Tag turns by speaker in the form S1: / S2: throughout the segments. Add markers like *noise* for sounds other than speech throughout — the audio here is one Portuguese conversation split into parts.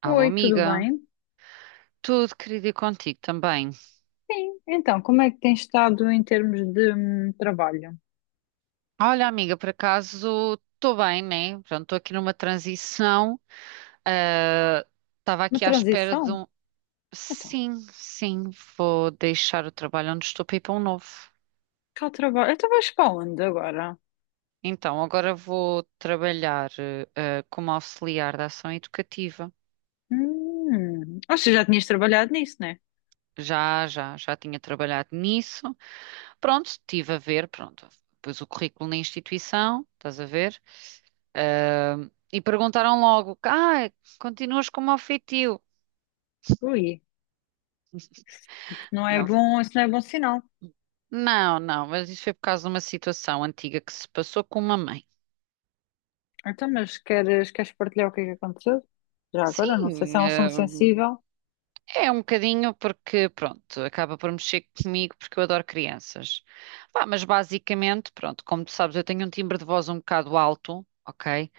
S1: Alô,
S2: Oi, tudo
S1: amiga.
S2: bem?
S1: Tudo querido e contigo também.
S2: Sim, então, como é que tem estado em termos de trabalho?
S1: Olha, amiga, por acaso estou bem, né? Pronto, estou aqui numa transição. Ah, estava
S2: Uma
S1: aqui à espera de
S2: transição?
S1: um.
S2: Então,
S1: Sim, sim, vou deixar o trabalho onde estou para ir para um novo.
S2: cá o trabalho. Então vais para onde agora?
S1: Então, agora vou trabalhar como auxiliar da ação educativa.
S2: Ou seja, já tinhas trabalhado nisso, né?
S1: Já tinha trabalhado nisso. Pronto, estive a ver, pronto, pus o currículo na instituição, estás a ver? Ah, e perguntaram logo, ah, continuas como ofetivo?
S2: Ui, isso não é
S1: Não,
S2: bom, isso não é bom sinal.
S1: não, não, mas isso foi por causa de uma situação antiga que se passou com uma mãe.
S2: Então, mas queres partilhar o que é que aconteceu? Já agora, não sei se
S1: Sim,
S2: é um assunto
S1: ah,
S2: sensível.
S1: é um bocadinho porque, pronto, acaba por mexer comigo porque eu adoro crianças. Pá, mas basicamente, pronto, como tu sabes, eu tenho um timbre de voz um bocado alto, ok?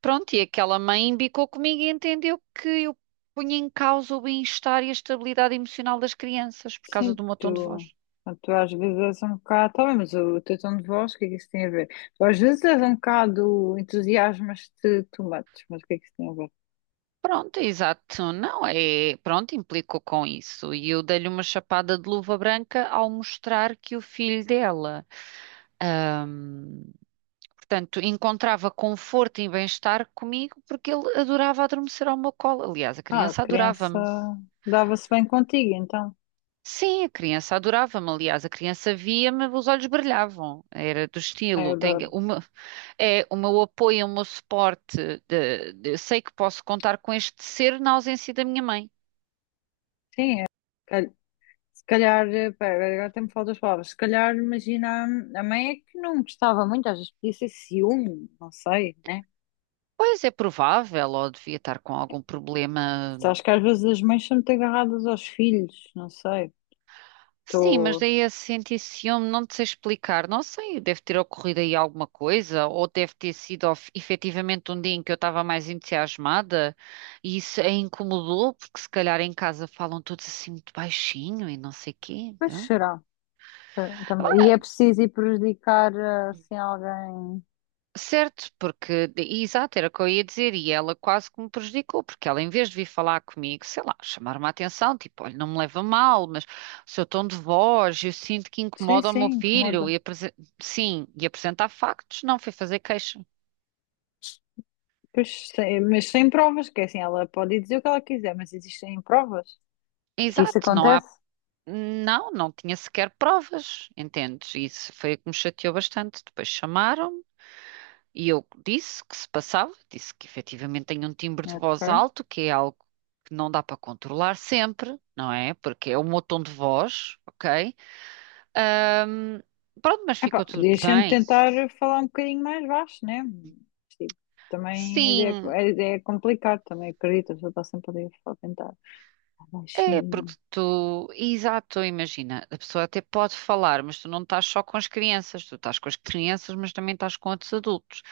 S1: Pronto, e aquela mãe embicou comigo e entendeu que eu punha em causa o bem-estar e a estabilidade emocional das crianças por causa
S2: Sim,
S1: do meu tom de
S2: tu,
S1: voz.
S2: tu às vezes és um bocado. Tá bem, mas o teu tom de voz, o que é que isso tem a ver? Tu às vezes és um bocado entusiasmas-te too much, mas o que é que isso tem a ver?
S1: Pronto, exato, não é? Pronto, implicou com isso. E eu dei-lhe uma chapada de luva branca ao mostrar que o filho dela, hum, portanto, encontrava conforto e bem-estar comigo porque ele adorava adormecer ao meu colo. Aliás, a
S2: Ah, a
S1: criança
S2: criança
S1: adorava-me.
S2: dava-se bem contigo, então.
S1: Sim, a criança adorava-me, aliás, a criança via-me, os olhos brilhavam, era do
S2: Ai, eu
S1: estilo, tem
S2: adoro.
S1: uma, é o meu apoio, o meu suporte, sei que posso contar com este ser na ausência da minha mãe.
S2: Sim, cal- se calhar, pera, agora até me faltam as palavras. Se calhar, imagina, a mãe é que não gostava muito, às vezes podia ser ciúme, não sei, né?
S1: Pois é provável, ou devia estar com algum problema.
S2: Acho que às vezes as mães são muito agarradas aos filhos, não sei.
S1: Sim, mas
S2: Estou.
S1: daí a sentir ciúme, não te sei explicar. Não sei, deve ter ocorrido aí alguma coisa, ou deve ter sido efetivamente um dia em que eu estava mais entusiasmada e isso a incomodou, porque se calhar em casa falam todos assim muito baixinho e não sei quê,
S2: Pois
S1: não?
S2: será. Eh, E é preciso ir prejudicar assim alguém.
S1: Certo, porque, exato, era o que eu ia dizer, e ela quase que me prejudicou, porque ela, em vez de vir falar comigo, sei lá, chamar-me a atenção, tipo, olha, não me leva a mal, mas o seu tom de voz, eu sinto que
S2: Sim,
S1: incomoda o meu
S2: sim,
S1: filho,
S2: incomoda.
S1: e sim, e apresentar factos, não foi fazer queixa.
S2: Pois, mas sem provas, que é assim, ela pode dizer o que ela quiser, mas existem provas de que isso
S1: Exato, não há,
S2: acontece.
S1: não, não tinha sequer provas, entendes? Isso foi o que me chateou bastante. Depois chamaram-me. E eu disse que se passava, disse que efetivamente tenho um timbre de voz
S2: Ok.
S1: alto, que é algo que não dá para controlar sempre, não é? Porque é o meu tom de voz, ok? Ahm, Pronto, mas
S2: Epá,
S1: ficou tudo
S2: podias sempre
S1: bem.
S2: tentar falar um bocadinho mais baixo, né? Mas, tipo, também
S1: Sim,
S2: a ideia é complicada, também acredito, a pessoa está sempre ali a tentar falar
S1: é porque
S2: baixinho.
S1: tu, exato, imagina, a pessoa até pode falar, mas tu não estás só com as crianças, tu estás com as crianças, mas também estás com outros adultos.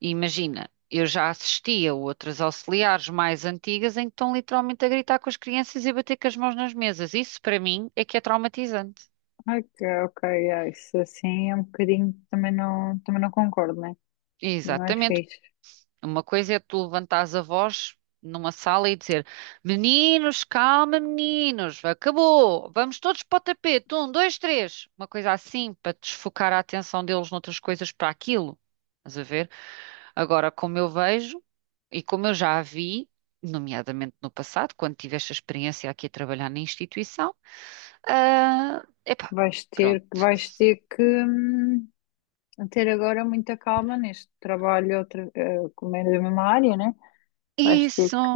S1: Imagina, eu já assisti a outras auxiliares mais antigas em que estão literalmente a gritar com as crianças e a bater com as mãos nas mesas. Isso, para mim, é que é traumatizante.
S2: Ai, ok, é, isso assim é um bocadinho, também não concordo, né? Mas não é
S1: Exatamente.
S2: fixe.
S1: Uma coisa é tu levantares a voz numa sala e dizer: meninos, calma, meninos, acabou, vamos todos para o tapete, um, dois, três. Uma coisa assim, para desfocar a atenção deles noutras coisas para aquilo. Estás a ver? Agora, como eu vejo e como eu já a vi, nomeadamente no passado, quando tive esta experiência aqui a trabalhar na instituição, ah, epá, pronto.
S2: Vais ter que ter agora muita calma neste trabalho, outra, como é da mesma área, né? Vais ter
S1: Isso,
S2: que,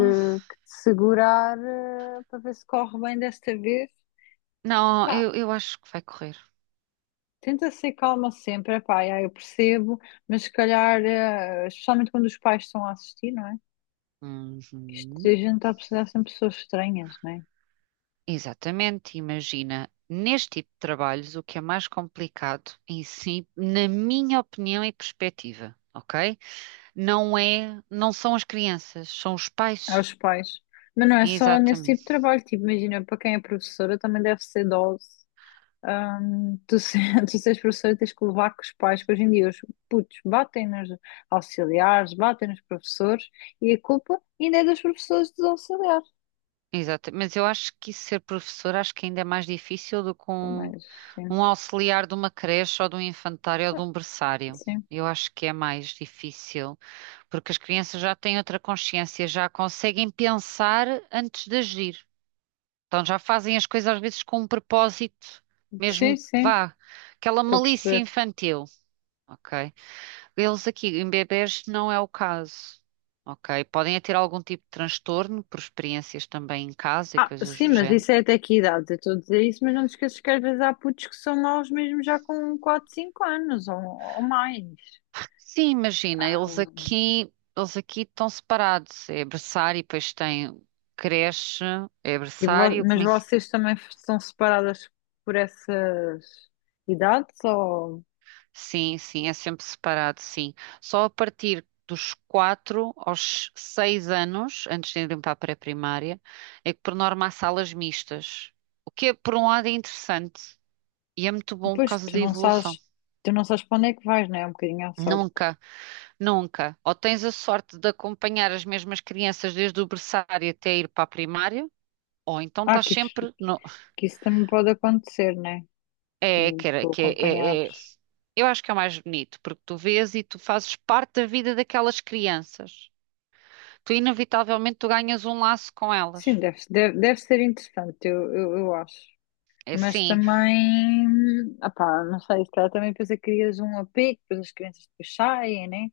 S2: que te segurar para ver se corre bem desta vez.
S1: não,
S2: Pá,
S1: eu acho que vai correr.
S2: tenta ser calma sempre, epá, já, eu percebo, mas se calhar, especialmente quando os pais estão a assistir, não é? Que isto, a
S1: Uhum.
S2: gente está a precisar sempre de pessoas estranhas, não é?
S1: Exatamente, imagina, neste tipo de trabalhos, o que é mais complicado em si, na minha opinião e perspectiva, ok? Não é, não são as crianças, são os pais.
S2: Aos pais. Mas não é só nesse tipo de
S1: Exatamente.
S2: trabalho, tipo, imagina, para quem é professora também deve ser dose. Tu, se, *laughs* tu seres professora tens que levar com os pais, que hoje em dia os putos batem nos auxiliares, batem nos professores e a culpa ainda é dos professores e dos auxiliares.
S1: Exato, mas eu acho que isso ser professor acho que ainda é mais difícil do que
S2: Também,
S1: um,
S2: sim.
S1: um auxiliar de uma creche ou de um infantário ou de
S2: Ah,
S1: um berçário.
S2: sim,
S1: Eu acho que é mais difícil, porque as crianças já têm outra consciência, já conseguem pensar antes de agir. Então já fazem as coisas às vezes com um propósito,
S2: sim,
S1: mesmo que
S2: sim,
S1: vá, aquela
S2: estou a
S1: malícia
S2: perceber.
S1: infantil, ok? Eles aqui em bebés não é o caso. Ok, podem é ter algum tipo de transtorno por experiências também em casa e
S2: Ah,
S1: coisas
S2: sim,
S1: do
S2: mas
S1: género.
S2: isso é até que idade? Eu estou a dizer isso, mas não te esqueças que às vezes há putos que são maus mesmo já com quatro cinco anos ou mais.
S1: Sim, imagina, eles
S2: Hum.
S1: aqui, eles aqui estão separados. É berçário, depois tem creche, é berçário,
S2: Mas vocês também são separadas por essas idades ou...
S1: sim, sim, é sempre separado, sim. Só a partir dos quatro aos seis anos, antes de irem para a pré-primária, é que por norma há salas mistas. O que é, por um lado é interessante e é muito bom por
S2: Pois,
S1: causa da evolução.
S2: tu não sabes para onde é que vais, não é? É um bocadinho à sorte.
S1: Nunca, nunca. Ou tens a sorte de acompanhar as mesmas crianças desde o berçário até ir para a primária, ou então
S2: Ah,
S1: estás
S2: que isso,
S1: sempre no.
S2: que isso também pode acontecer, não é?
S1: É, que era,
S2: Tu
S1: que é, é-
S2: acompanhados.
S1: é- Eu acho que é o mais bonito, porque tu vês e tu fazes parte da vida daquelas crianças. Tu, inevitavelmente, tu ganhas um laço com
S2: Sim,
S1: elas.
S2: deve ser interessante, eu acho.
S1: É
S2: Mas
S1: assim,
S2: também, opá, não sei, se calhar também depois crias um apego, depois as crianças depois saem, né?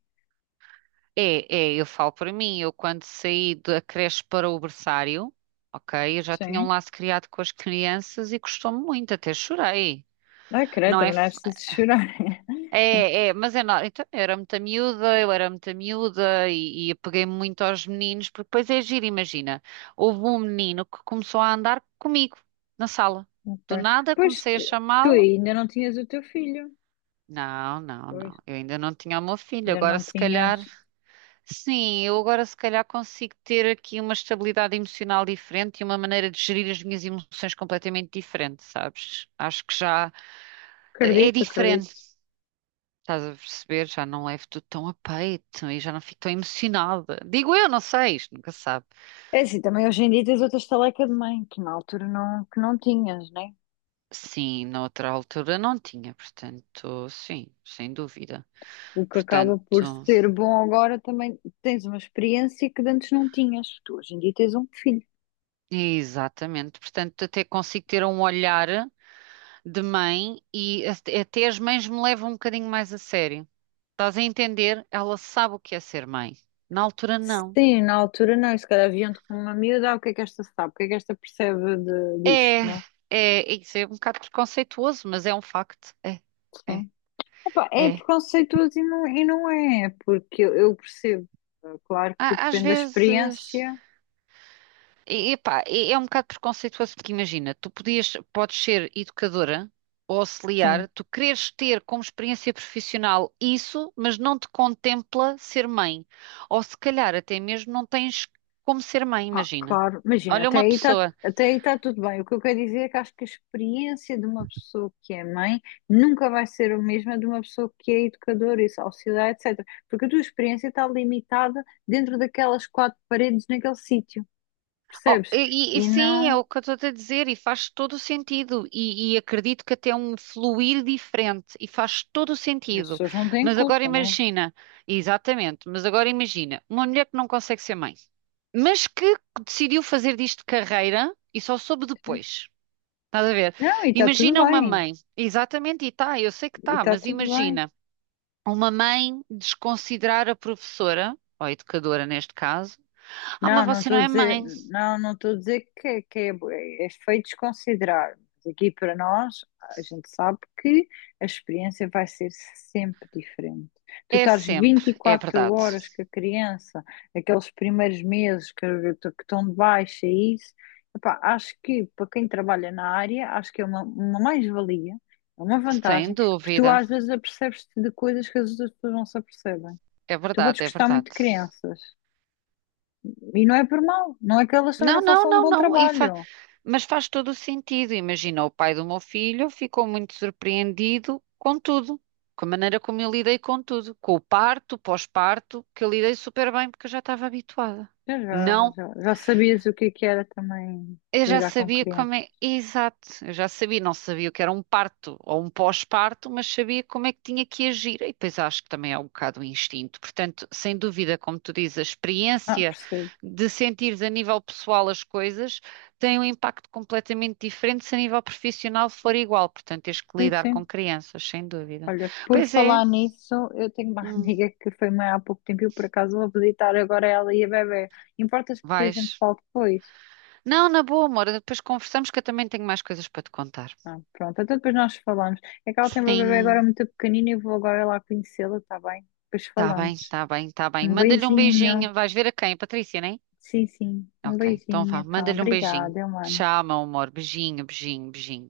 S1: é, é, eu falo para mim, eu quando saí da creche para o berçário, ok, eu já tinha um
S2: Sim.
S1: laço criado com as crianças e custou-me muito, até chorei.
S2: Ah, credo,
S1: Não é.
S2: também não é preciso chorar. *laughs*
S1: É, é, mas é não. Então, eu era muita miúda, eu era muita miúda e apeguei-me muito aos meninos, porque depois é giro, imagina. Houve um menino que começou a andar comigo na sala.
S2: Ok.
S1: Do nada
S2: Pois
S1: comecei a
S2: tu, tu
S1: chamá-lo.
S2: ainda não tinhas o teu filho.
S1: Não, não,
S2: Pois,
S1: não. Eu ainda não tinha o meu filho.
S2: ainda
S1: Agora
S2: não
S1: se calhar,
S2: tinhas.
S1: sim, eu agora se calhar consigo ter aqui uma estabilidade emocional diferente e uma maneira de gerir as minhas emoções completamente diferente, sabes? Acho que já é
S2: Acredito,
S1: diferente.
S2: acredito.
S1: Estás a perceber? Já não levo tudo tão a peito e já não fico tão emocionada. Digo eu, não sei, isto nunca se sabe.
S2: É assim, também hoje em dia tens outra estaleca de mãe, que na altura não, que não tinhas, né?
S1: Sim, na outra altura não tinha, portanto, sim, sem dúvida.
S2: O que acaba por
S1: Portanto,
S2: ser bom agora também tens uma experiência que de antes não tinhas. Tu hoje em dia tens um filho.
S1: exatamente. Portanto, até consigo ter um olhar de mãe e até as mães me levam um bocadinho mais a sério. Estás a entender? Ela sabe o que é ser mãe. Na altura, não.
S2: Sim, na altura não, e se calhar viam-te com uma miúda, ah, o que é que esta sabe, o que é que esta percebe de, disto,
S1: É,
S2: né?
S1: é, isso é um bocado preconceituoso, mas é um facto. É, é,
S2: Sim. Epá, é
S1: é.
S2: preconceituoso e não é, porque eu percebo, claro que
S1: Às
S2: depende da
S1: vezes,
S2: experiência,
S1: e, epá, é um bocado preconceituoso, porque imagina, tu podias, podes ser educadora ou
S2: sim,
S1: auxiliar, tu queres ter como experiência profissional isso, mas não te contempla ser mãe. Ou se calhar até mesmo não tens como ser mãe,
S2: ah,
S1: imagina.
S2: claro, imagina,
S1: Olha uma pessoa.
S2: até aí tá tudo bem, o que eu quero dizer é que acho que a experiência de uma pessoa que é mãe nunca vai ser a mesma de uma pessoa que é educadora e auxiliar, etc, porque a tua experiência está limitada dentro daquelas quatro paredes naquele sítio.
S1: Oh,
S2: Percebes?
S1: e, e
S2: E
S1: sim, é
S2: não,
S1: o que eu estou a dizer, e faz todo o sentido, e acredito que até é um fluir diferente, e faz todo o
S2: as
S1: sentido.
S2: pessoas não têm
S1: Mas agora
S2: culpa, né?
S1: imagina, exatamente, mas agora imagina, uma mulher que não consegue ser mãe, mas que decidiu fazer disto carreira e só soube depois. Estás a ver?
S2: Não, e está tudo
S1: Imagina uma
S2: bem,
S1: mãe, exatamente, e tá, eu sei que
S2: e
S1: tá,
S2: está
S1: mas
S2: tudo bem.
S1: imagina uma mãe desconsiderar a professora, ou a educadora neste caso, ah, mas
S2: Não, não
S1: você não
S2: estou a
S1: é
S2: dizer,
S1: mãe.
S2: não, não estou a dizer que é, é feio desconsiderar. Mas aqui para nós, a gente sabe que a experiência vai ser sempre diferente. Tu
S1: É
S2: estás
S1: sempre, é
S2: 24
S1: verdade.
S2: horas com a criança, aqueles primeiros que estão de baixa, e isso. Epá, acho que para quem trabalha na área, acho que é uma mais-valia, é uma
S1: Sem
S2: vantagem, porque tu
S1: dúvida.
S2: às vezes apercebes-te de coisas que as outras pessoas não se apercebem.
S1: É
S2: Tu podes
S1: verdade, é
S2: gostar muito
S1: verdade.
S2: de crianças. E não é por mal, não é que elas também
S1: Não,
S2: não
S1: não,
S2: façam um
S1: não,
S2: bom
S1: não.
S2: trabalho.
S1: Mas faz todo o sentido. Imagina, o pai do meu filho ficou muito surpreendido com tudo, com a maneira como eu lidei com tudo, com o parto, pós-parto, que eu lidei super bem porque eu já estava habituada. Não.
S2: Já sabias o que é que era também
S1: Eu já
S2: lidar com
S1: sabia
S2: criança.
S1: como é. Exato, eu já sabia, não sabia o que era um parto ou um pós-parto, mas sabia como é que tinha que agir. E depois acho que também é um bocado o instinto. Portanto, sem dúvida, como tu dizes, a
S2: Ah,
S1: experiência
S2: percebo.
S1: de sentires a nível pessoal as coisas tem um impacto completamente diferente se a nível profissional for igual. Portanto, tens que
S2: Sim,
S1: lidar com
S2: sim.
S1: crianças, sem dúvida.
S2: Olha, por
S1: Pois é,
S2: falar nisso, eu tenho uma *laughs*
S1: hum,
S2: amiga que foi mãe há pouco tempo e eu por acaso vou visitar agora ela e a bebê. Importas que a gente
S1: vais.
S2: fale depois?
S1: Não, na boa, amor, depois conversamos que eu também tenho mais coisas para te contar.
S2: Ah, pronto, então depois nós falamos. É que ela tem uma bebê agora
S1: Sim.
S2: muito pequenina e eu vou agora lá conhecê-la, tá bem? Depois
S1: Tá
S2: falamos.
S1: bem, está bem, está bem.
S2: Um
S1: Manda-lhe um
S2: beijinho.
S1: beijinho. Vais ver a quem? A Patrícia, né?
S2: Sim, sim. Um
S1: Ok, então
S2: beijinho,
S1: vá.
S2: então.
S1: Manda-lhe um beijinho.
S2: Obrigada, mano.
S1: Tchau, meu amor. Beijinho, beijinho, beijinho.